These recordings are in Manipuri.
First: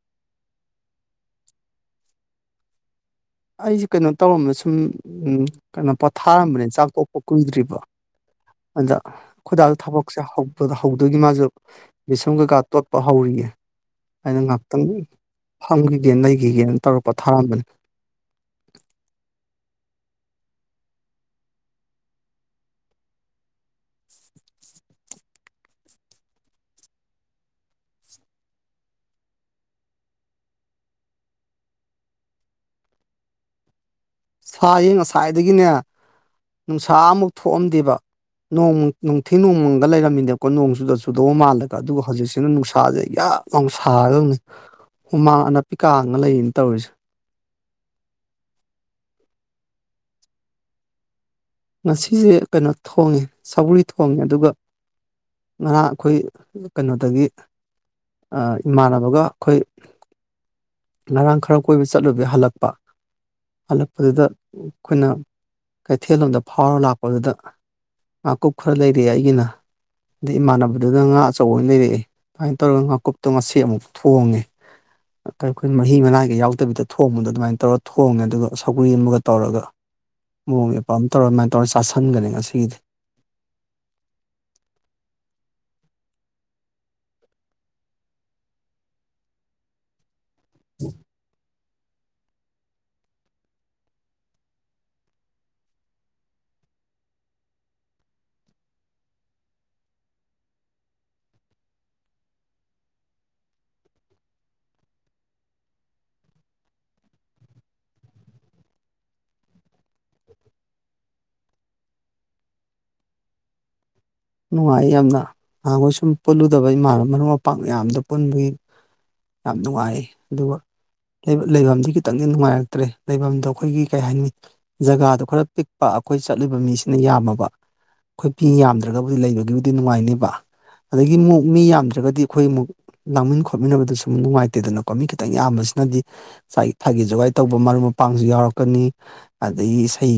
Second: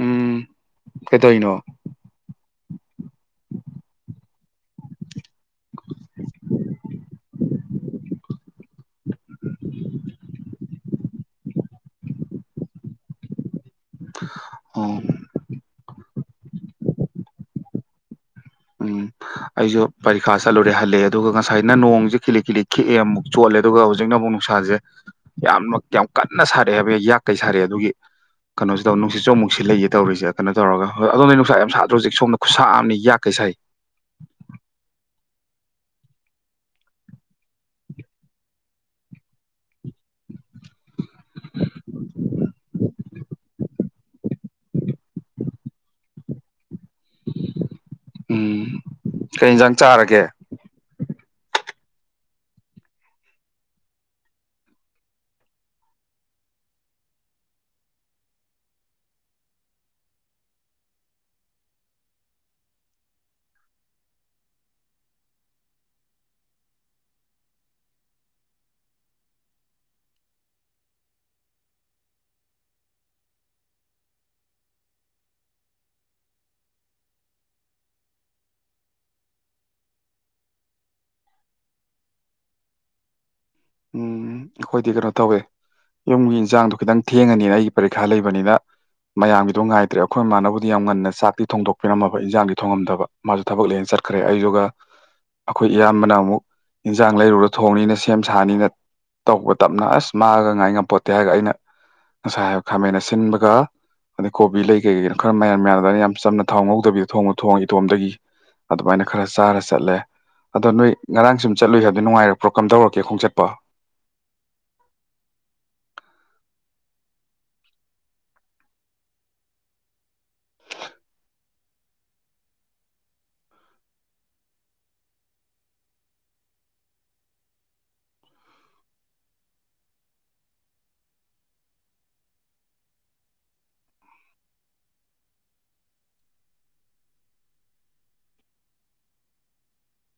ꯎꯝ ꯀꯗꯧꯏꯅꯣ ꯑꯩꯁꯦ ꯀꯩꯅꯣ ꯇꯧꯔꯝꯕ ꯁꯨꯝ ꯀꯩꯅꯣ ꯄꯣꯊꯥꯔꯝꯕꯅꯤ ꯆꯥꯛ ꯇꯣꯛꯄ ꯀꯨꯏꯗ꯭ꯔꯤꯕ ꯑꯗ ꯈꯣꯏꯗꯥꯖꯨ ꯊꯕꯛꯁꯦ ꯍꯧꯗꯨꯏꯒꯤ ꯃꯥꯁꯨ ꯕꯦꯁꯣꯟ ꯀꯩꯀꯥ ꯇꯣꯠꯄ ꯍꯧꯔꯤꯅꯦ ꯑꯩꯅ ꯉꯥꯏꯍꯥꯛꯇꯪ ꯑꯣ ꯐꯝꯈꯤꯒꯦꯅ ꯂꯩꯈꯤꯒꯦꯅ ꯇꯧꯔ ꯄꯣꯊꯥꯔꯝꯕꯅꯤ ꯎꯝ [inaudible] ꯑꯩꯁꯨ ꯄꯔꯤꯈꯥ ꯆꯠꯂꯨꯔꯦ ꯍꯜꯂꯛꯑꯦ ꯑꯗꯨꯒ ꯉꯁꯥꯏꯅ ꯅꯣꯡꯁꯦ ꯈꯤꯛꯂꯤ ꯈꯤꯛꯂꯤ ꯈꯤꯛꯑꯦ ꯑꯃꯨꯛ ꯆꯣꯠꯂꯦ ꯑꯗꯨꯒ ꯍꯧꯖꯤꯛꯅ ꯑꯃꯨꯛ ꯅꯨꯡꯁꯥꯁꯦ ꯌꯥꯝꯅ ꯌꯥꯝ ꯀꯟꯅ ꯁꯥꯔꯛꯑꯦ ꯍꯥꯏꯕ ꯌꯥꯛ ꯀꯩ ꯁꯥꯔꯛꯑꯦ ꯑꯗꯨꯒꯤ ꯀꯩꯅꯣꯁꯨ ꯇꯧꯏ ꯅꯨꯡꯁꯤꯠꯁꯨ ꯃꯨꯛ ꯁꯤꯠꯂꯛꯏꯌꯦ ꯇꯧꯔꯤꯁꯦ ꯀꯩꯅꯣ ꯇꯧꯔꯒ ꯍꯣꯏ ꯑꯗꯣꯅꯦ ꯅꯨꯡꯁꯥ ꯌꯥꯝ ꯁꯥꯗ꯭ꯔꯣ ꯍꯧꯖꯤꯛ ꯁꯣꯝꯗ ꯈꯨꯁꯥ ꯑꯃꯅꯤ ꯌꯥꯛꯀꯩ ꯁꯥꯏ ꯁꯥꯁ ꯉꯁꯥꯏꯗꯒꯤꯅꯦ ꯅꯨꯡꯁꯥ ꯑꯃꯨꯛ ꯊꯣꯛꯑꯝꯗꯦꯕ ꯅꯣꯡ ꯅꯨꯡꯊꯤ ꯅꯣꯡꯃꯪꯒ ꯂꯩꯔꯝꯃꯤꯅꯦꯕꯀꯣ ꯅꯣꯡ ꯆꯨꯗ ꯆꯨꯗꯧꯕ ꯃꯥꯜꯂꯒ ꯑꯗꯨꯒ ꯍꯧꯖꯤꯛꯁꯤꯅ ꯅꯨꯡꯁꯥꯁꯦ ꯌꯥꯝ ꯌꯥꯝ ꯁꯥꯒꯗꯧꯅꯤ ꯍꯨꯃꯥꯡ ꯑꯅꯥꯄꯤꯀꯥꯉ ꯂꯩꯌꯦꯅ ꯇꯧꯔꯤꯁꯦ ꯎꯝ ꯀꯩ ꯌꯦꯟꯖꯥꯡ ꯆꯥꯔꯒꯦ ꯉꯁꯤꯁꯦ ꯀꯩꯅꯣ ꯊꯣꯡꯉꯦ ꯁꯕꯨꯔꯤ ꯊꯣꯡꯉꯦ ꯑꯗꯨꯒ ꯉꯔꯥꯡ ꯑꯩꯈꯣꯏ ꯀꯩꯅꯣꯗꯒꯤ ꯏꯃꯥꯟꯅꯕꯒ ꯑꯩꯈꯣꯏ ꯉꯔꯥꯡ ꯈꯔ ꯀꯣꯏꯕ ꯆꯠꯂꯨꯕꯗ ꯍꯜꯂꯛꯄ ꯍꯜꯂꯛꯄꯗꯨꯗ ꯑꯩꯈꯣꯏꯅ ꯀꯩꯊꯦꯜꯂꯣꯝꯗ ꯐꯥꯎꯔꯒ ꯂꯥꯛꯄꯗꯨꯗ ꯃꯀꯨꯞ ꯈꯔ ꯂꯩꯔꯤ ꯑꯩꯒꯤꯅ ꯑꯗꯩ ꯏꯃꯥꯟꯅꯕꯗꯨꯅ ꯉꯥ ꯑꯆꯧꯕ ꯑꯣꯏꯅ ꯂꯩꯔꯛꯑꯦ ꯑꯗꯨꯃꯥꯏꯅ ꯇꯧꯔꯒ ꯉꯥꯀꯨꯞꯇꯣ ꯉꯁꯤ ꯑꯃꯨꯛ ꯊꯣꯡꯉꯦ ꯑꯩꯈꯣꯏꯅ ꯃꯍꯤ ꯃꯅꯥꯏꯒ ꯌꯥꯎꯗꯕꯤꯗ ꯊꯣꯡꯕꯗꯣ ꯑꯗꯨꯃꯥꯏꯅ ꯇꯧꯔ ꯊꯣꯡꯉꯦ ꯑꯗꯨꯒ ꯁꯧꯒꯔꯤ ꯑꯃꯒ ꯇꯧꯔꯒ ꯃꯑꯣꯡꯗ ꯃꯄꯥ ꯑꯃ ꯇꯧꯔ ꯑꯗꯨꯃꯥꯏꯅ ꯇꯧꯔ ꯆꯥꯁꯟꯒꯅꯤ ꯉꯁꯤꯒꯤꯗꯤ ꯎꯝ ꯑꯩꯈꯣꯏꯗꯤ ꯀꯩꯅꯣ ꯇꯧꯋꯦ ꯌꯨꯝꯒꯤ ꯏꯟꯁꯥꯡꯗꯣ ꯈꯤꯇꯪ ꯊꯦꯡꯉꯅꯤꯅ ꯑꯩꯒꯤ ꯄꯔꯤꯈꯥ ꯂꯩꯕꯅꯤꯅ ꯃꯌꯥꯝꯒꯤꯗꯣ ꯉꯥꯏ ꯇꯠꯇꯦ ꯑꯩꯈꯣꯏ ꯏ ꯃꯥꯅꯕꯕꯨꯗꯤ ꯌꯥꯝ ꯉꯟꯅ ꯆꯥꯛꯇꯤ ꯊꯣꯡꯗꯣꯛ ꯄꯤꯔꯝꯃꯕ ꯏꯟꯖꯥꯡꯗꯤ ꯊꯣꯡꯉꯝꯗꯕ ꯃꯥꯁꯨ ꯊꯕꯛ ꯂꯩꯅ ꯆꯠꯈ꯭ꯔꯦ ꯑꯩꯗꯨꯒ ꯑꯩꯈꯣꯏ ꯏꯌꯥꯝꯕꯅ ꯑꯃꯨꯛ ꯌꯦꯟꯖꯥꯡ ꯂꯩꯔꯨꯔ ꯊꯣꯡꯅꯤꯅ ꯁꯦꯝ ꯁꯥꯅꯤꯅ ꯇꯧꯕ ꯇꯞꯅ ꯑꯁ ꯃꯥꯒ ꯉꯥꯏ ꯉꯄꯣꯠꯇꯦ ꯍꯥꯏꯔꯒ ꯑꯩꯅ ꯉꯁꯥꯏ ꯈꯥꯃꯩꯅ ꯁꯤꯟꯕꯒ ꯑꯗꯩ ꯀꯣꯕꯤ ꯂꯩ ꯀꯩꯀ ꯀꯩꯩꯅꯣ ꯈꯔ ꯃꯌꯥꯝ ꯃꯌꯥꯝꯗ ꯑꯩꯅ ꯌꯥꯝ ꯆꯝꯅ ꯊꯥꯎ ꯉꯧꯗꯕꯤꯗ ꯊꯣꯡꯕ ꯊꯣꯡꯉꯤ ꯏꯇꯣꯝꯗꯒꯤ ꯑꯗꯨꯃꯥꯏꯅ ꯈꯔ ꯆꯥꯔ ꯆꯠꯂꯦ ꯑꯗꯣ ꯅꯣꯏ ꯉꯔꯥꯡ ꯁꯨꯝ ꯆꯠꯂꯨ ꯍꯥꯏꯕꯗꯨꯣ ꯅꯨꯉꯥꯏꯔꯛꯄ꯭ꯔꯣ ꯀꯃꯥꯏ ꯇꯧꯔꯛꯀꯦ ꯈꯣꯡꯆꯠꯄꯣ ꯅꯨꯡꯉꯥꯏ ꯌꯥꯝꯅ ꯅꯍꯥꯟꯈꯣꯏ ꯁꯨꯝ ꯄꯨꯜꯂꯨꯗꯕ ꯏꯃꯥꯅꯕ ꯃꯔꯨꯞ ꯃꯄꯥꯡ ꯃꯌꯥꯝꯗ ꯄꯨꯟꯕꯒꯤ ꯌꯥꯝ ꯅꯨꯡꯉꯥꯏ ꯑꯗꯨꯒ ꯂꯩꯐꯝꯗꯤ ꯈꯤꯇꯪꯗꯤ ꯅꯨꯡꯉꯥꯏꯔꯛꯇ꯭ꯔꯦ ꯂꯩꯐꯝꯗꯣ ꯑꯩꯈꯣꯏꯒꯤ ꯀꯩ ꯍꯥꯏꯅꯤ ꯖꯒꯥꯗꯨꯣ ꯈꯔ ꯄꯤꯛꯄ ꯑꯩꯈꯣꯏ ꯆꯠꯂꯤꯕ ꯃꯤꯁꯤꯅ ꯌꯥꯝꯃꯕ ꯑꯩꯈꯣꯏ ꯄꯤ ꯌꯥꯝꯗꯕ ꯕꯨ ꯂꯩꯕꯒꯤꯕꯨꯗꯤ ꯅꯨꯡꯉꯥꯏꯅꯦꯕ ꯑꯗꯒꯤ ꯑꯃꯨꯛ ꯃꯤ ꯌꯥꯝꯗ꯭ꯔꯒꯗꯤ ꯑꯩꯈꯣꯏꯨꯛ ꯂꯥꯡꯃꯤꯟ ꯈꯣꯠꯃꯤꯟꯅꯕꯗ ꯁꯨꯝ ꯅꯨꯡꯉꯥꯏꯇꯦꯗꯅꯀꯣ ꯃꯤ ꯈꯤꯇꯪ ꯌꯥꯝꯕꯁꯤꯅꯗꯤ ꯊꯥꯒꯤ ꯖꯒꯥꯏ ꯇꯧꯕ ꯃꯔꯨꯞ ꯃꯄꯥꯡꯁꯨ ꯌꯥꯎꯔꯛꯀꯅꯤ ꯑꯗꯒꯤ ꯏꯁꯩ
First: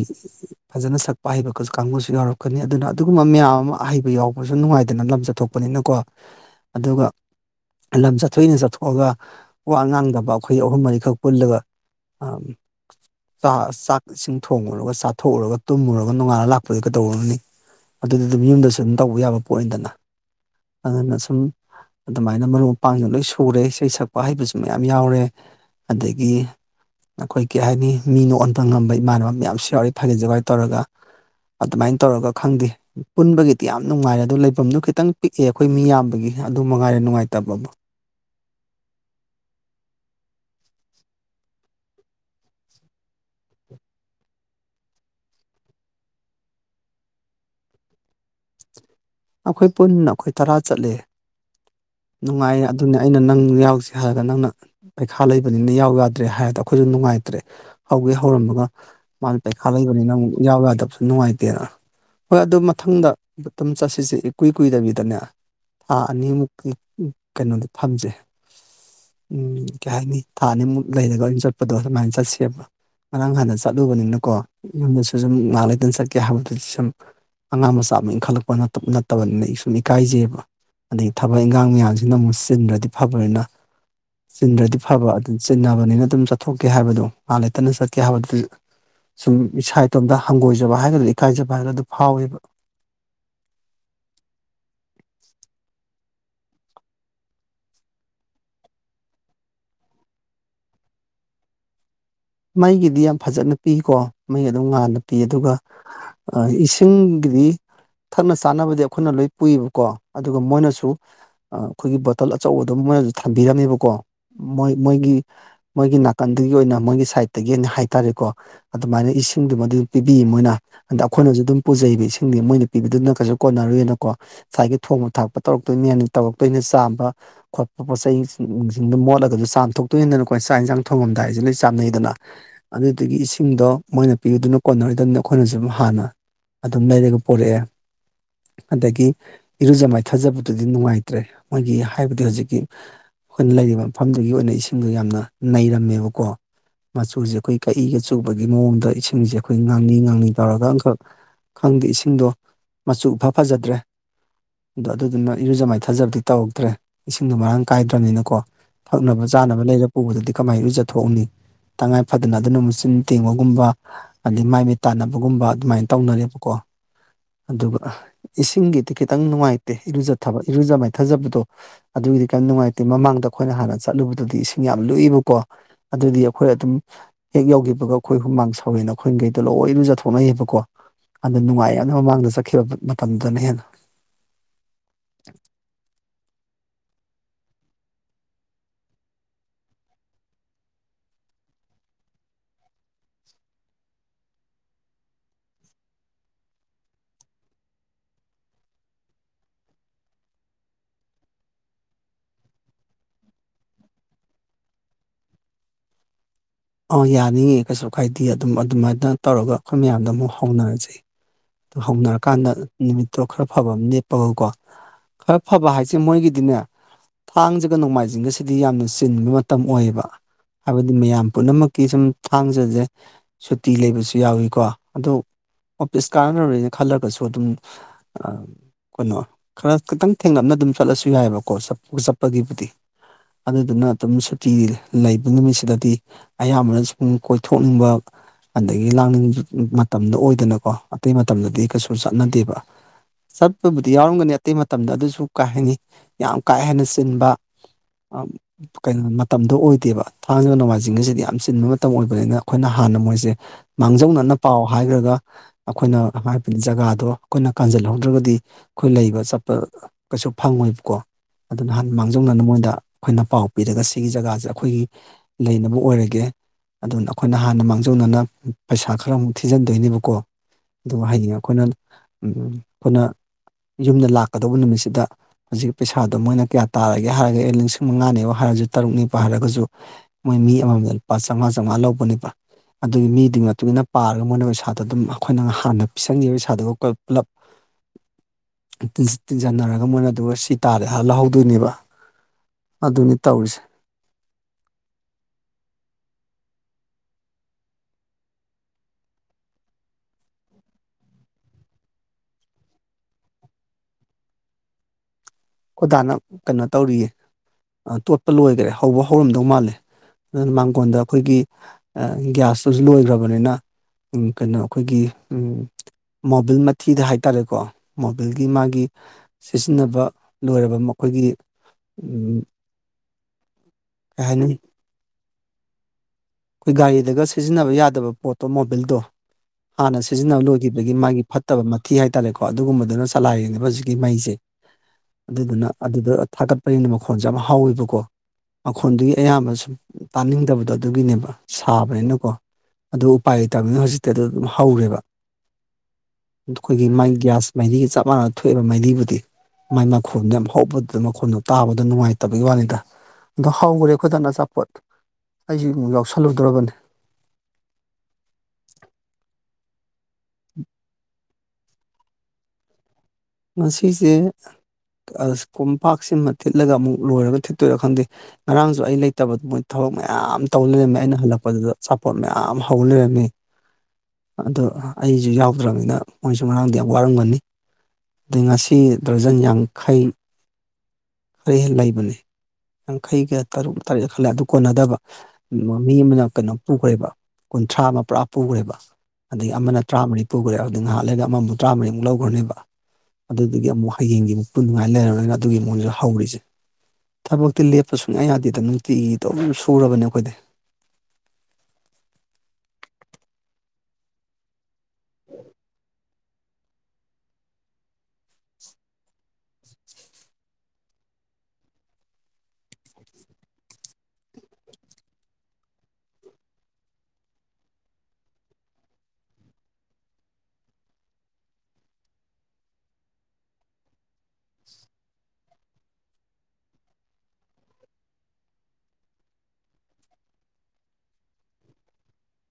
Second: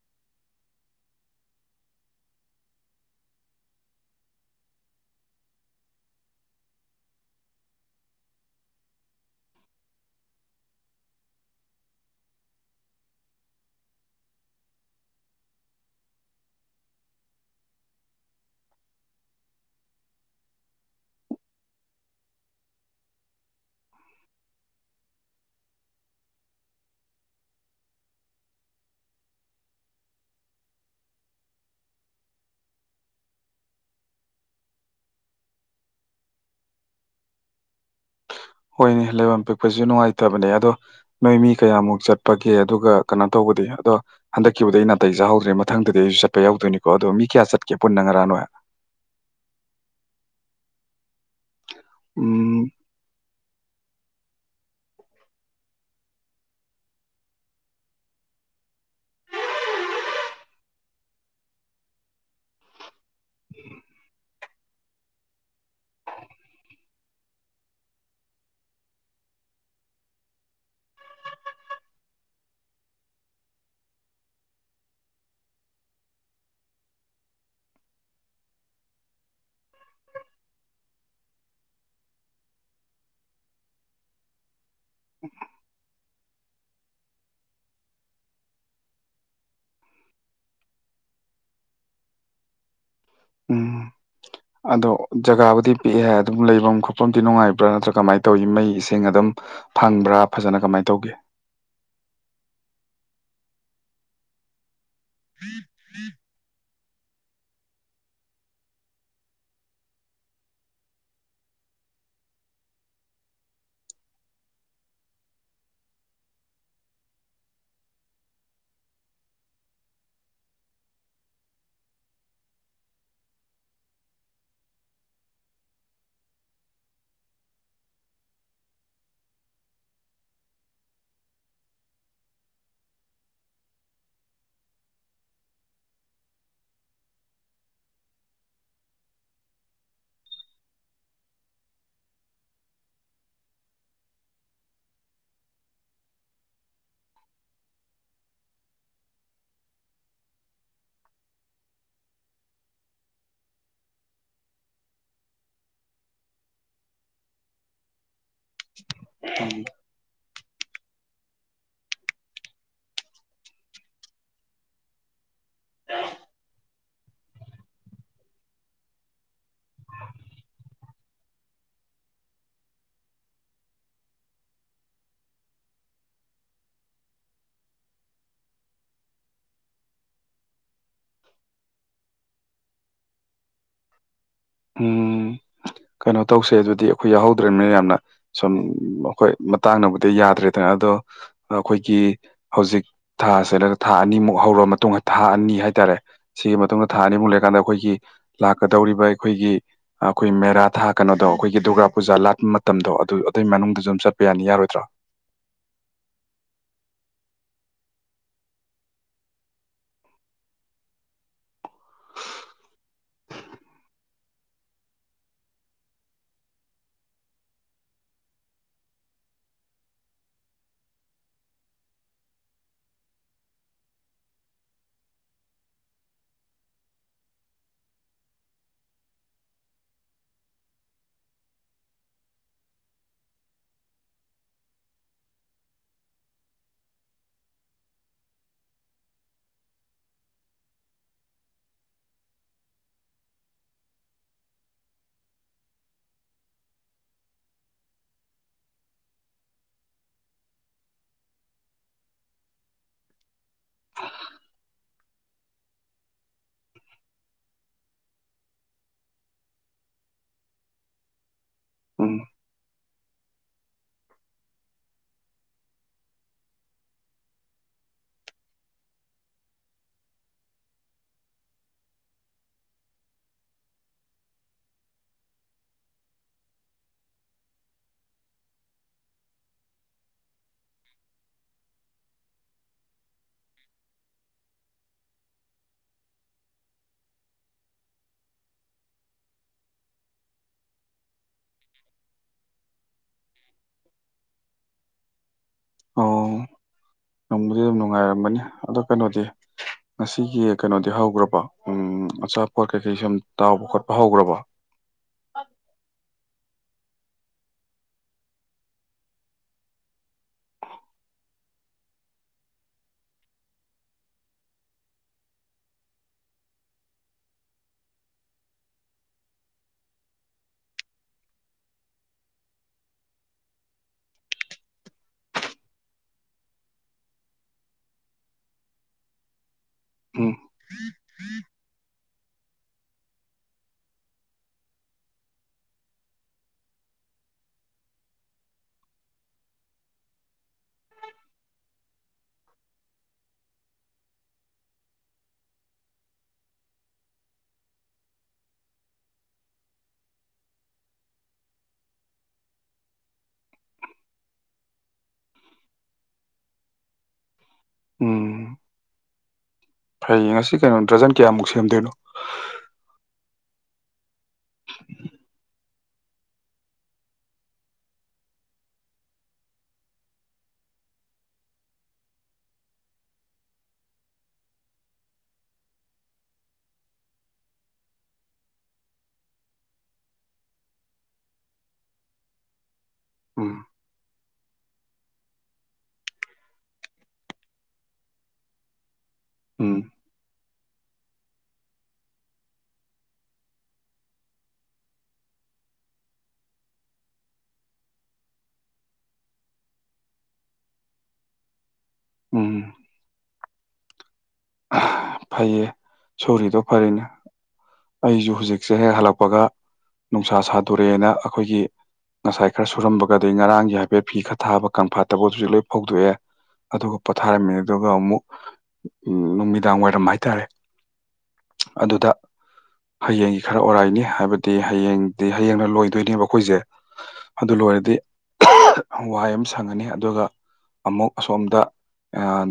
ꯐꯖꯅ ꯁꯛꯄ ꯍꯩꯕ ꯀꯥꯡꯕꯨꯁꯨ ꯌꯥꯎꯔꯛꯀꯅꯤ ꯑꯗꯨꯅ ꯑꯗꯨꯒꯨꯝꯕ ꯃꯌꯥꯝ ꯑꯃ ꯑꯍꯩꯕ ꯌꯥꯎꯕꯁꯨ ꯅꯨꯡꯉꯥꯏꯗꯅ ꯂꯝ ꯆꯠꯊꯣꯛꯄꯅꯤꯅꯀꯣ ꯑꯗꯨꯒ ꯂꯝ ꯆꯠꯊꯣꯛꯏꯅ ꯆꯠꯊꯣꯛꯑꯒ ꯋꯥ ꯉꯥꯡꯗꯕ ꯑꯩꯈꯣꯏ ꯑꯍꯨꯝ ꯃꯔꯤꯈꯛ ꯄꯨꯜꯂꯒ ꯑꯝ ꯆꯥꯛ ꯆꯥꯛ ꯏꯁꯤꯡ ꯊꯣꯡꯉꯨꯔꯒ ꯆꯥꯊꯣꯛꯎꯔꯒ ꯇꯨꯝꯃꯨꯔꯒ ꯅꯣꯡꯉꯥꯅ ꯂꯥꯛꯄꯗ ꯀꯩꯗꯧꯅꯤ ꯑꯗꯨꯗ ꯑꯗꯨꯝ ꯌꯨꯝꯗꯁꯨ ꯑꯗꯨꯝ ꯇꯧꯕ ꯌꯥꯕ ꯄꯣꯠꯅꯤꯗꯅ ꯑꯗꯨꯅ ꯁꯨꯝ ꯑꯗꯨꯃꯥꯏꯅ ꯃꯔꯨꯞ ꯃꯄꯥꯡꯗꯨ ꯂꯣꯏ ꯁꯨꯔꯦ ꯏꯁꯩ ꯁꯛꯄ ꯍꯩꯕꯁꯨ ꯃꯌꯥꯝ ꯌꯥꯎꯔꯦ ꯑꯗꯒꯤ ꯑꯩꯈꯣꯏ ꯀꯩ ꯍꯥꯏꯅꯤ ꯃꯤꯅ ꯑꯣꯟꯕ ꯉꯝꯕ ꯏꯃꯥꯟꯅꯕ ꯃꯌꯥꯝꯁꯨ ꯌꯥꯎꯔꯤ ꯐꯒꯠ ꯖꯒꯥꯏ ꯇꯧꯔꯒ ꯑꯗꯨꯃꯥꯏꯅ ꯇꯧꯔꯒ ꯈꯪꯗꯦ ꯄꯨꯟꯕꯒꯤꯗꯤ ꯌꯥꯝ ꯅꯨꯡꯉꯥꯏꯔꯦ ꯑꯗꯨ ꯂꯩꯐꯝꯗꯨꯣ ꯈꯤꯇꯪ ꯄꯤꯛꯑꯦ ꯑꯩꯈꯣꯏ ꯃꯤ ꯌꯥꯝꯕꯒꯤ ꯑꯗꯨ ꯃꯉꯥꯏꯔꯦ ꯅꯨꯡꯉꯥꯏꯇꯕ ꯑꯃ ꯍꯣꯏꯅꯦ ꯂꯩꯐꯝ ꯄꯤꯛꯄꯁꯨ ꯅꯨꯡꯉꯥꯏꯇꯕꯅꯦ ꯑꯗꯣ ꯅꯣꯏ ꯃꯤ ꯀꯌꯥꯃꯨꯛ ꯆꯠꯄꯒꯦ ꯑꯗꯨꯒ ꯀꯩꯅꯣ ꯇꯧꯕꯗꯤ ꯑꯗꯣ ꯍꯟꯗꯛꯀꯤꯕꯨꯗꯤ ꯑꯩ ꯅꯥꯇꯩ ꯆꯍꯧꯗ꯭ꯔꯦ ꯃꯊꯗꯗꯤ ꯑꯩꯁꯨ ꯆꯠꯄ ꯌꯥꯎꯗꯣꯏꯅꯤꯀꯣ ꯑꯗꯣ ꯃꯤ ꯀꯌꯥ ꯆꯠꯀꯦ ꯄꯨꯟꯅ ꯉꯔꯥꯡꯅꯣꯏ ꯑꯩꯈꯣꯏ ꯄꯨꯟꯅ ꯑꯩꯈꯣꯏ ꯇꯔꯥ ꯆꯠꯂ ꯅꯨꯡꯉꯥꯏꯌꯦ ꯎꯝ ꯑꯗꯨꯅꯦ ꯑꯩꯅ ꯅꯪ ꯌꯥꯎꯁ ꯍꯥꯏꯔꯒ ꯅꯪꯅ ꯄꯩꯈꯥ ꯂꯩꯕꯅꯤꯅ ꯌꯥꯎ ꯌꯥꯗ꯭ꯔꯦ ꯍꯥꯏꯔꯗ ꯑꯩꯈꯣꯏꯁꯨ ꯅꯨꯡꯉꯥꯏꯇ꯭ꯔꯦ ꯍꯧꯒꯦ ꯍꯧꯔꯝꯃꯒ ꯃꯥ ꯄꯩꯈꯥ ꯂꯩꯕꯅꯤꯅ ꯑꯃꯨꯛ ꯌꯥꯎꯕ ꯌꯥꯗꯕꯁꯨ ꯅꯨꯡꯉꯥꯏꯇꯦꯅ ꯍꯣꯏ ꯑꯗꯨ ꯃꯊꯪꯗ ꯇꯝ ꯆ ꯁꯤ ꯏꯀꯨꯏ ꯀꯨꯏꯗꯕꯤꯗꯅꯦ ꯊꯥ ꯑꯅꯤꯃꯨꯛꯇꯀꯤ ꯀꯩꯅꯣꯗ ꯐꯝꯖꯩ ꯎꯝ ꯀꯩ ꯍꯥꯏꯅꯤ ꯊꯥ ꯑꯅꯤꯃꯨꯛ ꯂꯩꯔꯒ ꯑꯝ ꯆꯠꯄꯗꯣ ꯑꯗꯨꯃꯥꯏꯅ ꯆꯠꯁꯦꯕ ꯉꯥꯡ ꯍꯥꯟꯅ ꯆꯠꯂꯨꯕꯅꯤꯅꯀꯣ ꯌꯨꯝꯗꯁꯨ ꯁꯨꯝ ꯉꯥꯏꯍꯥꯛ ꯂꯩꯇꯅ ꯆꯠꯀꯦ ꯍꯥꯏꯕꯗꯨꯗꯤ ꯁꯨꯝ ꯑꯉꯥꯡ ꯃꯆꯥ ꯑꯃ ꯏꯟꯈꯠꯂꯛꯄ ꯅꯠꯇꯕꯅꯤꯅ ꯑꯩ ꯁꯨꯝ ꯏꯀꯥꯏꯖꯩꯑꯕ ꯑꯗꯒꯤ ꯊꯕꯛ ꯏꯟꯈꯥꯡ ꯃꯌꯥꯝꯁꯤꯅ ꯑꯃꯨꯛ ꯆꯤꯟꯗ꯭ꯔꯗꯤ ꯐꯕꯅꯤꯅ ꯆꯤꯟꯗ꯭ꯔꯗꯤ ꯑꯐꯕ ꯑꯗꯨ ꯆꯤꯟꯅꯕꯅꯤꯅ ꯑꯗꯨꯝ ꯆꯠꯊꯣꯛꯀꯦ ꯍꯥꯏꯕꯗꯣ ꯃꯥꯥ ꯂꯩꯇꯅ ꯆꯠꯀꯦ ꯍꯥꯏꯕꯗꯨ ꯁꯨꯝ ꯏꯁꯥ ꯏꯇꯣꯝꯇ ꯍꯪꯒꯣꯏꯖꯕ ꯍꯥꯏꯒꯗ꯭ꯔꯥ ꯏꯀꯥꯏꯖꯕ ꯍꯥꯏꯒꯗ꯭ꯔꯥ ꯑꯗꯨ ꯐꯥꯎꯋꯦꯕ ꯎꯝ [inaudible] ꯑꯗꯣ ꯖꯒꯥꯕꯨꯗꯤ ꯄꯤꯛꯑꯦ ꯍꯥꯏ ꯑꯗꯨꯝ ꯂꯩꯐꯝ ꯈꯣꯠꯐꯝꯗꯤ ꯅꯨꯡꯉꯥꯏꯕ꯭ꯔꯥ ꯅꯠꯇ꯭ꯔꯒ ꯀꯃꯥꯏꯅ ꯇꯧꯋꯤ ꯃꯩ ꯏꯁꯤꯡ ꯑꯗꯨꯝ ꯐꯪꯕ꯭ꯔꯥ ꯐꯖꯅ ꯀꯃꯥꯏꯅ ꯇꯧꯒꯦ ꯃꯩꯒꯤꯗꯤ ꯌꯥꯝ ꯐꯖꯅ ꯄꯤꯀꯣ ꯃꯩ ꯑꯗꯨꯝ ꯉꯥꯟꯟꯅ ꯄꯤ ꯑꯗꯨꯒꯁꯤꯡ ꯏꯁꯤꯡꯒꯤꯗꯤ ꯊꯛꯅ ꯆꯥꯅꯕꯗꯤ ꯑꯩꯈꯣꯏꯅ ꯂꯣꯏ ꯄꯨꯏꯕꯀꯣ ꯑꯗꯨꯒ ꯃꯣꯏꯅꯁꯨ ꯑꯩꯈꯣꯏꯒꯤ ꯕꯣꯇꯜ ꯑꯆꯧꯕꯗꯣ ꯃꯣꯏꯅ ꯊꯝꯕꯤꯔꯝꯃꯦꯕꯀꯣ ꯃꯣꯏ ꯃꯣꯏꯒꯤ ꯃꯣꯏꯒꯤ ꯅꯥꯀꯟꯗꯒꯤ ꯑꯣꯏꯅ ꯃꯣꯏꯒꯤ ꯁꯥꯏꯠꯇꯒꯤꯅ ꯍꯥꯏꯇꯥꯔꯦꯀꯣ ꯑꯗꯨꯃꯥꯏꯅ ꯏꯁꯤꯡꯗꯨꯃꯗꯨ ꯄꯤꯕꯤ ꯃꯣꯏꯅ ꯑꯗ ꯑꯩꯈꯣꯏꯅꯁꯨ ꯑꯗꯨꯝ ꯄꯨꯖꯩꯕ ꯏꯁꯤꯡꯖꯦ ꯃꯣꯏꯅ ꯄꯤꯕꯗꯨꯅ ꯀꯩꯁꯨ ꯀꯣꯟꯅꯔꯣꯏꯅꯀꯣ ꯉꯁꯥꯏꯒꯤ ꯊꯣꯡꯕ ꯊꯥꯛꯄ ꯇꯧꯔꯛꯇꯣꯏꯅꯦꯅ ꯇꯧꯔꯛꯇꯣꯏꯅꯤ ꯆꯥꯝꯕ ꯈꯣꯠꯄ ꯄꯣꯠꯆꯩ ꯁꯤꯡꯗ ꯃꯣꯠꯂꯒꯁꯨ ꯆꯥꯝꯊꯣꯛꯇꯣꯏꯅꯤꯗꯅꯀꯣ ꯆꯥꯛ ꯏꯟꯁꯥꯡ ꯊꯣꯡꯉꯝꯗꯥꯏ ꯍꯥꯏꯁꯦ ꯂꯣꯏ ꯆꯥꯝꯅꯩꯗꯅ ꯑꯗꯨꯗꯒꯤ ꯏꯁꯤꯡꯗꯣ ꯃꯣꯏꯅ ꯄꯤꯕꯗꯨꯅ ꯀꯣꯟꯅꯔꯤꯗꯅꯤ ꯑꯩꯈꯣꯏꯅꯁꯨ ꯍꯥꯟꯅ ꯑꯗꯨꯝ ꯂꯩꯔꯒ ꯄꯨꯔꯛꯑꯦ ꯑꯗꯒꯤ ꯏꯔꯨꯖ ꯃꯥꯏꯊꯥꯖꯕꯗꯨꯗꯤ ꯅꯨꯡꯉꯥꯏꯇ꯭ꯔꯦ ꯃꯣꯏꯒꯤ ꯍꯥꯏꯕꯗꯤ ꯍꯧꯖꯤꯛꯀꯤ ꯑꯩꯈꯣꯏꯅ ꯂꯩꯔꯤꯕ ꯃꯐꯝꯗꯨꯒꯤ ꯑꯣꯏꯅ ꯏꯁꯤꯡꯗꯣ ꯌꯥꯝꯅ ꯅꯩꯔꯝꯃꯦꯕꯀꯣ ꯃꯆꯨꯁꯦ ꯑꯩꯈꯣꯏ ꯀꯛꯏꯒ ꯆꯨꯕꯒꯤ ꯃꯑꯣꯡꯗ ꯏꯁꯤꯡꯁꯦ ꯑꯩꯈꯣꯏ ꯉꯥꯡꯅꯤ ꯉꯥꯡꯅꯤ ꯇꯧꯔꯒ ꯑꯃꯝꯈꯛ ꯈꯪꯗꯦ ꯏꯁꯤꯡꯗꯣ ꯃꯆꯨ ꯐ ꯐꯖꯗ꯭ꯔꯦ ꯑꯗꯣ ꯑꯗꯨꯗꯨꯅ ꯏꯔꯨꯖ ꯃꯥꯏꯊꯥꯖꯕꯗꯤ ꯇꯧꯍꯧꯗ꯭ꯔꯦ ꯏꯁꯤꯡꯗꯣ ꯃꯔꯥꯡ ꯀꯥꯏꯗ꯭ꯔꯕꯅꯤꯅꯀꯣ ꯊꯛꯅꯕ ꯆꯥꯅꯕ ꯂꯩꯔꯒ ꯄꯨꯕꯗꯗꯤ ꯀꯃꯥꯏꯅ ꯏꯔꯨ ꯖꯠꯊꯣꯛꯎꯅꯤ ꯇꯉꯥꯏ ꯐꯗꯅ ꯑꯗꯨꯅ ꯃꯆꯤꯟ ꯇꯦꯡꯕꯒꯨꯝꯕ ꯑꯗꯩ ꯃꯥꯏ ꯃ ꯇꯥꯟꯅꯕꯒꯨꯝꯕ ꯑꯗꯨꯃꯥꯏꯅ ꯇꯧꯅꯔꯕꯀꯣ ꯑꯗꯨꯒ ꯏꯁꯤꯡꯒꯤꯗꯤ ꯈꯤꯇꯪ ꯅꯨꯡꯉꯥꯏꯇꯦ ꯏꯔꯨꯖꯊꯕ ꯏꯔꯨꯖ ꯃꯥꯏꯊꯖꯕꯗꯣ ꯑꯗꯨꯒꯤꯗꯤ ꯀꯔꯤꯝ ꯅꯨꯡꯉꯥꯏꯇꯦ ꯃꯃꯥꯡꯗ ꯑꯩꯈꯣꯏꯅ ꯍꯥꯟꯅ ꯆꯠꯂꯨꯕꯗꯨꯗꯤ ꯏꯁꯤꯡ ꯌꯥꯝ ꯂꯨꯏꯕꯀꯣ ꯑꯗꯨꯗꯤ ꯑꯩꯈꯣꯏ ꯑꯗꯨꯝ ꯍꯦꯛ ꯌꯧꯈꯤꯕꯒ ꯑꯩꯈꯣꯏ ꯍꯨꯃꯥꯡ ꯁꯧꯋꯦꯅ ꯑꯩꯈꯣꯏꯈꯩꯗ ꯂꯣꯏꯅ ꯆꯠꯊꯣꯛꯅꯩꯌꯦꯕꯀꯣ ꯑꯗꯨꯗ ꯅꯨꯡꯉꯥꯏꯅ ꯃꯃꯥꯡꯗ ꯆꯠꯈꯤꯕ ꯃꯇꯝꯗꯨꯅ ꯍꯦꯟꯅ ꯎꯝ ꯀꯩꯅꯣ ꯇꯧꯁꯦ ꯑꯗꯨꯗꯤ ꯑꯩꯈꯣꯏ ꯌꯥꯎꯍꯧꯗ꯭ꯔꯅꯤꯅ ꯌꯥꯝꯅ ꯁꯨꯝ ꯑꯩꯈꯣꯏ ꯃꯇꯥꯡꯅꯕꯨꯗꯤ ꯌꯥꯗ꯭ꯔꯦꯗꯅ ꯑꯗꯣ ꯑꯩꯈꯣꯏꯒꯤ ꯍꯧꯖꯤꯛ ꯊꯥꯁꯤꯔ ꯊꯥ ꯑꯅꯤꯃꯨꯛ ꯍꯧꯔ ꯃꯇꯨꯡꯗ ꯊꯥ ꯑꯅꯤ ꯍꯥꯏꯇꯥꯔꯦ ꯁꯤꯒꯤ ꯃꯇꯨꯡꯗ ꯊꯥ ꯑꯅꯤꯃꯨꯛ ꯂꯩꯔꯀꯥꯟꯗ ꯑꯩꯈꯣꯏꯒꯤ ꯂꯥꯛꯀꯗꯧꯔꯤꯕ ꯑꯩꯈꯣꯏꯒꯤ ꯑꯩꯈꯣꯏ ꯃꯦꯔꯥ ꯊꯥ ꯀꯩꯅꯣꯗꯣ ꯑꯩꯈꯣꯏꯒꯤ ꯗꯨꯔꯒꯥ ꯄꯨꯖꯥ ꯂꯥꯠꯄ ꯃꯇꯝꯗꯣ ꯑꯗꯨ ꯑꯗꯨꯏ ꯃꯅꯨꯡꯗꯁꯨ ꯑꯗꯨꯝ ꯆꯠꯄ ꯌꯥꯅꯤ ꯌꯥꯔꯣꯏꯗ꯭ꯔꯣ ꯑ ꯌꯥꯅꯤꯡꯉꯦ ꯀꯩꯁꯨ ꯀꯥꯏꯗꯦ ꯑꯗꯨꯝ ꯑꯗꯨꯃꯥꯏꯅ ꯇꯧꯔꯒ ꯑꯩꯈꯣꯏ ꯃꯌꯥꯝꯗ ꯑꯃꯨꯛ ꯍꯧꯅꯔꯖꯩ ꯍꯧꯅꯔꯀꯥꯟꯗ ꯅꯨꯃꯤꯠꯇꯣ ꯈꯔ ꯐꯕ ꯑꯃ ꯂꯦꯞꯄꯒꯀꯣ ꯍꯣꯏ ꯐꯕ ꯍꯥꯏꯁꯦ ꯃꯣꯏꯒꯤꯗꯤꯅꯦ ꯊꯥꯡꯖꯒ ꯅꯣꯡꯃꯥꯏꯖꯤꯡꯒꯁꯤꯗꯤ ꯌꯥꯝꯅ ꯆꯤꯟꯕ ꯃꯇꯝ ꯑꯣꯏꯌꯦꯕ ꯍꯥꯏꯕꯗꯤ ꯃꯌꯥꯝ ꯄꯨꯝꯅꯃꯛꯀꯤ ꯁꯨꯝ ꯊꯥꯡꯖꯁꯦ ꯁꯨꯇꯤ ꯂꯩꯕꯁꯨ ꯌꯥꯎꯋꯤꯀꯣ ꯑꯗꯣ ꯑꯣꯐꯤꯁ ꯀꯥꯒꯔꯔꯣꯏꯅ ꯈꯜꯂꯒꯁꯨ ꯑꯗꯨꯝ ꯑ ꯀꯩꯅꯣ ꯈꯔ ꯈꯤꯇꯪ ꯊꯦꯡꯅꯅ ꯑꯗꯨꯝ ꯆꯠꯂꯁꯨ ꯌꯥꯏꯑꯕꯀꯣ ꯆꯄ ꯆꯠꯄꯒꯤꯕꯨꯗꯤ ꯑꯗꯨꯗꯨꯅ ꯑꯗꯨꯝ ꯁꯨꯇꯤ ꯂꯩꯕ ꯅꯨꯃꯤꯠꯁꯤꯗꯗꯤ ꯑꯌꯥꯝꯕꯅ ꯁꯨꯝ ꯀꯣꯏꯊꯣꯛꯅꯤꯡꯕ ꯑꯗꯒꯤ ꯂꯥꯛꯅꯤꯡꯕ ꯃꯇꯝꯗꯣ ꯑꯣꯏꯗꯅꯀꯣ ꯑꯇꯩ ꯃꯇꯝꯗꯗꯤ ꯀꯩꯁꯨ ꯆꯠꯅꯗꯦꯕ ꯆꯠꯄꯕꯨꯗꯤ ꯌꯥꯎꯔꯝꯒꯅꯤ ꯑꯇꯩ ꯃꯇꯝꯗ ꯑꯗꯨꯁꯨ ꯀꯥꯍꯅꯤ ꯌꯥꯝ ꯀꯥ ꯍꯦꯟꯅ ꯆꯤꯟꯕ ꯑꯝ ꯀꯩꯅꯣ ꯃꯇꯝꯗꯣ ꯑꯣꯏꯗꯦꯕ ꯊꯥꯡꯖꯅ ꯅꯣꯡꯃꯥꯏꯖꯤꯡꯁꯤꯗꯤ ꯌꯥꯝ ꯆꯤꯟꯕ ꯃꯇꯝ ꯑꯣꯏꯕꯅꯤꯅ ꯑꯩꯈꯣꯏꯅ ꯍꯥꯟꯅ ꯃꯣꯏꯁꯦ ꯃꯥꯡꯖꯧꯅꯅ ꯄꯥꯎ ꯍꯥꯏꯈ꯭ꯔꯒ ꯑꯩꯈꯣꯏꯅ ꯍꯥꯏꯕꯗꯤ ꯖꯒꯥꯗꯣ ꯑꯩꯈꯣꯏꯅ ꯀꯥꯟꯁꯤꯜꯍꯧꯗ꯭ꯔꯒꯗꯤ ꯑꯩꯈꯣꯏ ꯂꯩꯕ ꯆꯠꯄ ꯀꯩꯁꯨ ꯐꯪꯉꯣꯏꯕꯀꯣ ꯑꯗꯨ ꯅꯍꯥꯟ ꯎꯝ ꯃꯥꯡꯖꯧꯅꯅ ꯃꯣꯏꯗ ꯑꯩꯈꯣꯏꯅ ꯄꯥꯎ ꯄꯤꯔꯒ ꯁꯤꯒꯤ ꯖꯒꯥꯁꯦ ꯑꯩꯈꯣꯏꯒꯤ ꯂꯩꯅꯕ ꯑꯣꯏꯔꯒꯦ ꯑꯗꯨꯅ ꯑꯩꯈꯣꯏꯅ ꯍꯥꯟꯅ ꯃꯥꯡꯖꯧꯅꯅ ꯄꯩꯁꯥ ꯈꯔꯃꯨꯛ ꯊꯤꯖꯤꯟꯗꯣꯏꯅꯦꯕꯀꯣ [unintelligible] ꯍꯧꯖꯤꯛꯀꯤ ꯄꯩꯁꯥꯗꯣ ꯃꯣꯏꯅ ꯀꯌꯥ ꯇꯥꯔꯒꯦ ꯍꯥꯏꯔꯒ ꯑꯦ ꯂꯤꯁꯤꯡ ꯃꯉꯥꯅꯤꯕꯨ ꯍꯥꯏꯔꯁꯨ ꯇꯔꯨꯛꯅꯤꯕꯨ ꯍꯥꯏꯔꯒꯁꯨ ꯃꯣꯏ ꯃꯤ ꯑꯃꯃꯝꯗ ꯂꯨꯄꯥ ꯆꯝꯉꯥ ꯆꯝꯉꯥ ꯂꯧꯕꯅꯦꯕ ꯑꯗꯨꯒꯤ ꯃꯤꯗꯨꯒꯤ ꯃꯇꯨꯡ ꯏꯟꯅ ꯄꯥꯔꯒ ꯃꯣꯏꯅ ꯄꯩꯁꯥꯗ ꯑꯗꯨꯝ ꯑꯩꯈꯣꯏꯅ ꯍꯥꯟꯅ ꯄꯤꯁꯟꯈꯤꯕ ꯄꯩꯁꯥꯗꯨꯒ ꯄꯨꯂꯞ ꯇꯤꯟꯁꯟꯅꯔꯒ ꯃꯣꯏꯅ ꯑꯗꯨꯒ ꯁꯤ ꯇꯥꯗꯦ ꯍꯥꯏꯔꯒ ꯂꯧꯍꯧꯗꯣꯏꯅꯦꯕ ꯑꯗꯨꯅꯤ ꯇꯧꯔꯤꯁꯦ ꯑꯣ [unintelligible] ꯅꯨꯡꯕꯨꯗꯤ ꯑꯗꯨꯝ ꯅꯨꯡꯉꯥꯏꯔꯝꯃꯅꯤ ꯑꯗꯣ ꯀꯩꯅꯣꯗꯤ ꯉꯁꯤꯒꯤ ꯀꯩꯅꯣꯗꯤ ꯍꯧꯈ꯭ꯔꯕ ꯎꯝ ꯑꯆꯥꯄꯣꯠ ꯀꯩꯀꯩ ꯁꯨꯝ ꯇꯥꯎꯕ ꯈꯣꯠꯄ ꯍꯧꯈ꯭ꯔꯕꯣ ꯈꯣꯏꯗꯥꯅ ꯀꯩꯅꯣ ꯇꯧꯔꯤꯌꯦ ꯇꯣꯠꯄ ꯂꯣꯏꯈꯔꯦ ꯍꯧꯕ ꯍꯧꯔꯝꯗꯧ ꯃꯥꯜꯂꯦ ꯃꯥꯡꯒꯣꯟꯜꯗ ꯑꯩꯈꯣꯏꯒꯤ ꯒ꯭ꯌꯥꯁꯇꯨꯁꯨ ꯂꯣꯏꯈ꯭ꯔꯕꯅꯤꯅ ꯎꯝ ꯀꯩꯅꯣ ꯑꯩꯈꯣꯏꯒꯤ ꯎꯝ ꯃꯣꯕꯤꯜ ꯃꯊꯤꯗ ꯍꯥꯏꯇꯥꯔꯦꯀꯣ ꯃꯣꯕꯤꯜꯒꯤ ꯃꯥꯒꯤ ꯁꯤꯖꯤꯟꯅꯕ ꯂꯣꯏꯔꯕ ꯃꯈꯣꯏꯒꯤ ꯀꯩ ꯍꯥꯏꯅꯤ ꯑꯩꯈꯣꯏ ꯒꯥꯔꯤꯗꯒ ꯁꯤꯖꯤꯟꯅꯕ ꯌꯥꯗꯕ ꯄꯣꯠꯇꯣ ꯃꯣꯕꯤꯜꯗꯣ ꯍꯥꯟꯅ ꯎꯝ ꯁꯤꯖꯤꯟꯅꯕ ꯂꯣꯏꯈꯤꯕꯒꯤ ꯃꯥꯒꯤ ꯐꯠꯇꯕ ꯃꯊꯤ ꯍꯥꯏꯇꯥꯔꯦꯀꯣ ꯑꯗꯨꯒꯨꯝꯕꯗꯨꯅ ꯆꯂꯥꯏꯔꯤꯅꯦꯕ ꯍꯧꯖꯤꯛꯀꯤ ꯃꯩꯁꯦ ꯑꯗꯨꯗꯨꯅ ꯑꯗꯨꯗ ꯊꯥꯒꯠꯄꯅꯤꯅ ꯃꯈꯣꯟꯁꯦ ꯌꯥꯝ ꯍꯥꯎꯋꯦꯕꯀꯣ ꯃꯈꯣꯟꯗꯨꯒꯤ ꯑꯌꯥꯝꯕ ꯁꯨꯝ ꯇꯥꯅꯤꯡꯗꯕꯗꯣ ꯑꯗꯨꯒꯤꯅꯦꯕ ꯁꯥꯕꯅꯤꯅꯀꯣ ꯑꯗꯨ ꯎꯄꯥꯏ ꯂꯩꯇꯕꯅꯤꯅ ꯍꯧꯖꯤꯛꯇꯤ ꯑꯗꯨ ꯑꯗꯨꯝ ꯍꯧꯔꯦꯕ ꯑꯩꯈꯣꯏꯒꯤ ꯃꯒꯤ ꯒ꯭ꯌꯥꯁ ꯃꯩꯍꯤ ꯆꯞ ꯃꯥꯟꯅꯅ ꯊꯣꯛꯑꯦꯕ ꯃꯩꯍꯤꯕꯨꯗꯤ ꯃꯥꯏ ꯃꯈꯣꯟꯜꯗꯨ ꯌꯥꯝ ꯍꯧꯕꯗꯨꯗ ꯃꯈꯣꯟꯜꯗꯨ ꯇꯥꯕꯗ ꯅꯨꯡꯉꯥꯏꯇꯕꯒꯤ ꯋꯥꯅꯤꯗ ꯑꯗꯣ ꯍꯧꯈ꯭ꯔꯦ ꯑꯩꯈꯣꯏꯗ ꯑꯆꯥꯄꯣꯠ ꯑꯩꯖꯨ ꯑꯃꯨꯛ ꯌꯥꯎꯁꯜꯂꯨꯗꯣ꯭ꯔꯕꯅꯤ ꯎꯝ ꯐꯩꯌꯦ ꯉꯁꯤ ꯀꯩꯅꯣ ꯗ꯭ꯔꯖꯟ ꯀꯌꯥꯃꯨꯛ ꯁꯦꯝꯗꯣꯏꯅꯣ ꯉꯁꯤꯁꯦ ꯑꯁ ꯀꯣꯝꯄꯥꯛꯁꯤꯃ ꯊꯤꯠꯂꯒ ꯑꯃꯨꯛ ꯂꯣꯏꯔꯒ ꯊꯤꯠꯇꯣꯏꯔꯥ ꯈꯪꯗꯦ ꯉꯔꯥꯡꯁꯨ ꯑꯩ ꯂꯩꯇꯕꯗꯨ ꯃꯣꯏ ꯊꯕꯛ ꯃꯌꯥꯝ ꯇꯧ ꯂꯩꯔꯝꯃꯦ ꯑꯩꯅ ꯍꯜꯂꯛꯄꯗꯁꯨ ꯑꯆꯥꯄꯣꯠ ꯃꯌꯥꯝ ꯍꯧ ꯂꯩꯔꯝꯃꯦ ꯑꯗꯣ ꯑꯩꯁꯨ ꯌꯥꯎꯗ꯭ꯔꯕꯅꯤꯅ ꯃꯣꯏꯁꯨ ꯉꯔꯥꯡꯗꯤ ꯌꯥꯝ ꯋꯥꯔꯝꯒꯅꯤ ꯑꯗꯩ ꯉꯁꯤ ꯗꯔꯖꯟ ꯌꯥꯡꯈꯩ ꯈꯔ ꯍꯦꯟꯅ ꯂꯩꯕꯅꯦ ꯌꯥꯡꯈꯩꯒ ꯎꯝ ꯇꯔꯨꯛ ꯇꯔꯦꯠ ꯈꯜꯂꯦ ꯑꯗꯨ ꯀꯣꯟꯅꯗꯕ ꯃꯤ ꯑꯃꯅ ꯀꯩꯅꯣ ꯄꯨꯈ꯭ꯔꯦꯕ ꯀꯨꯟꯊ꯭ꯔꯥ ꯑꯃ ꯄꯨꯔꯥ ꯄꯨꯈ꯭ꯔꯦꯕ ꯑꯗꯒꯤ ꯎꯝ ꯑꯃꯅ ꯇꯔꯥꯃꯔꯤ ꯄꯨꯈ꯭ꯔꯦꯕ ꯑꯗꯩ ꯉꯍꯥꯛ ꯂꯩꯒ ꯑꯃꯃꯨꯛ ꯇꯔꯥꯃꯔꯤꯃꯨꯛ ꯂꯧꯈ꯭ꯔꯅꯦꯕ ꯑꯗꯨꯗꯨꯒꯤ ꯑꯃꯨꯛ ꯍꯌꯦꯡꯒꯤꯃꯨꯛ ꯄꯨꯅꯤꯉꯥꯏ ꯂꯩꯔꯔꯣꯏꯅ ꯑꯗꯨꯒꯤ ꯃꯣꯏꯁꯨ ꯍꯧꯔꯤꯁꯦ ꯊꯕꯛꯇꯤ ꯂꯦꯞꯄ ꯁꯨꯡꯌꯥꯗꯦꯗ ꯅꯨꯡꯇꯤꯒꯤ ꯑꯗꯨꯝ ꯁꯨꯔꯕꯅꯦ ꯑꯩꯈꯣꯏꯗ ꯎꯝ ꯐꯩꯌꯦ ꯁꯨꯔꯤꯗꯣ ꯐꯔꯤꯅꯦ ꯑꯩꯁꯨ ꯍꯧꯖꯤꯛꯁꯦ ꯍꯦꯛ ꯍꯜꯂꯛꯄꯒ ꯅꯨꯡꯁꯥ ꯁꯥꯗꯣꯔꯛꯑꯦꯅ ꯑꯩꯈꯣꯏꯒꯤ ꯉꯁꯥꯏ ꯈꯔ ꯁꯨꯔꯝꯕꯒ ꯉꯔꯥꯡꯒꯤ ꯍꯥꯏꯐꯦꯠ ꯐꯤ ꯈꯔ ꯊꯥꯕ ꯀꯪꯐꯥꯠꯇꯕꯗꯨꯁꯨ ꯍꯧꯖꯤꯛ ꯂꯣꯏ ꯐꯧꯗꯣꯛꯑꯦ ꯑꯗꯨꯒ ꯄꯣꯊꯥꯔꯝꯃꯤ ꯑꯗꯨꯒ ꯑꯃꯨꯛ ꯎꯝ ꯅꯨꯃꯤꯗꯥꯡ ꯋꯥꯏꯔꯝ ꯍꯥꯏꯇꯥꯔꯦ ꯑꯗꯨꯗ ꯍꯌꯦꯡꯒꯤ ꯈꯔ ꯑꯣꯔꯥꯏꯅꯤ ꯍꯥꯏꯕꯗꯤ ꯍꯌꯦꯡꯗꯤ ꯍꯌꯦꯡꯅ ꯂꯣꯏꯗꯣꯏꯅꯦꯕ ꯑꯩꯈꯣꯏꯁꯦ [unintelligible] ꯑꯃꯨꯛ ꯑꯁꯣꯝꯗ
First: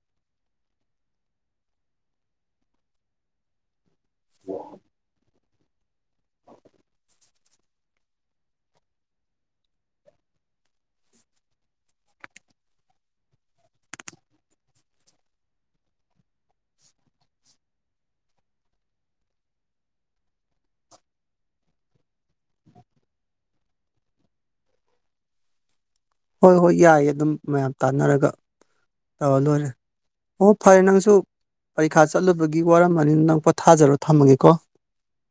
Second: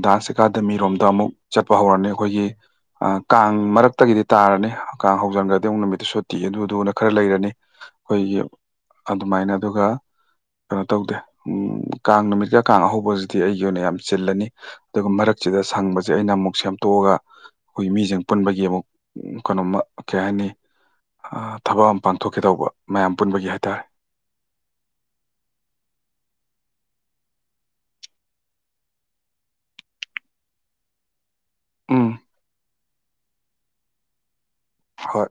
ꯗꯥꯟꯁ ꯑꯦꯀꯥꯗꯃꯤꯔꯣꯝꯗ ꯑꯃꯨꯛ ꯆꯠꯄ ꯍꯧꯔꯛꯑꯅꯤ ꯑꯩꯈꯣꯏꯒꯤ ꯀꯥꯡ ꯃꯔꯛ ꯃꯔꯛꯇꯒꯤꯗꯤ ꯇꯥꯔꯅꯤ ꯀꯥꯡ ꯍꯧꯖꯟꯒ꯭ꯔꯗꯤ ꯑꯃꯨꯛ ꯅꯨꯃꯤꯠꯇꯨ ꯁꯨꯠꯇꯤ ꯑꯗꯨꯗꯨꯅ ꯈꯔ ꯂꯩꯔꯅꯤ ꯑꯩꯈꯣꯏꯒꯤ ꯑꯗꯨꯃꯥꯏꯅ ꯑꯗꯨꯒ ꯀꯩꯅꯣ ꯇꯧꯗꯦ ꯎꯝ ꯀꯥꯡ ꯅꯨꯃꯤꯠꯀ ꯀꯥꯡ ꯑꯍꯧꯕꯒꯁꯤꯗꯤ ꯑꯩꯒꯤ ꯑꯣꯏꯅ ꯌꯥꯝ ꯆꯤꯜꯂꯅꯤ ꯑꯗꯨꯒ ꯃꯔꯛꯁꯤꯗ ꯁꯪꯕꯁꯤꯁ ꯁꯦ ꯑꯩꯅ ꯑꯃꯨꯛ ꯁꯦꯝꯗꯣꯛꯑꯒ ꯑꯩꯈꯣꯏ ꯃꯤꯁꯤꯡ ꯄꯨꯟꯕꯒꯤ ꯑꯃꯨꯛ ꯀꯩꯅꯣꯃ ꯀꯩ ꯍꯥꯏꯅꯤ ꯊꯕꯛ ꯑꯃ ꯄꯥꯡꯊꯣꯛꯀꯦ ꯇꯧꯕ ꯃꯌꯥꯝ ꯄꯨꯟꯕꯒꯤ ꯍꯥꯏꯇꯥꯔꯦ ꯍꯣꯏ ꯍꯣꯏ ꯌꯥꯏ ꯑꯗꯨꯝ ꯃꯌꯥꯝ ꯇꯥꯟꯅꯔꯒ ꯇꯧ ꯂꯣꯏꯔꯦ ꯑꯣ ꯐꯔꯦ ꯅꯪꯁꯨ ꯄꯔꯤꯈꯥ ꯎꯝ ꯆꯠꯂꯨꯕꯒꯤ ꯋꯥꯔꯝ ꯑꯅꯤꯅ ꯅꯪ ꯄꯣ ꯊꯥꯖꯔꯣ ꯊꯝꯃꯒꯦꯀꯣ ꯍꯣꯏ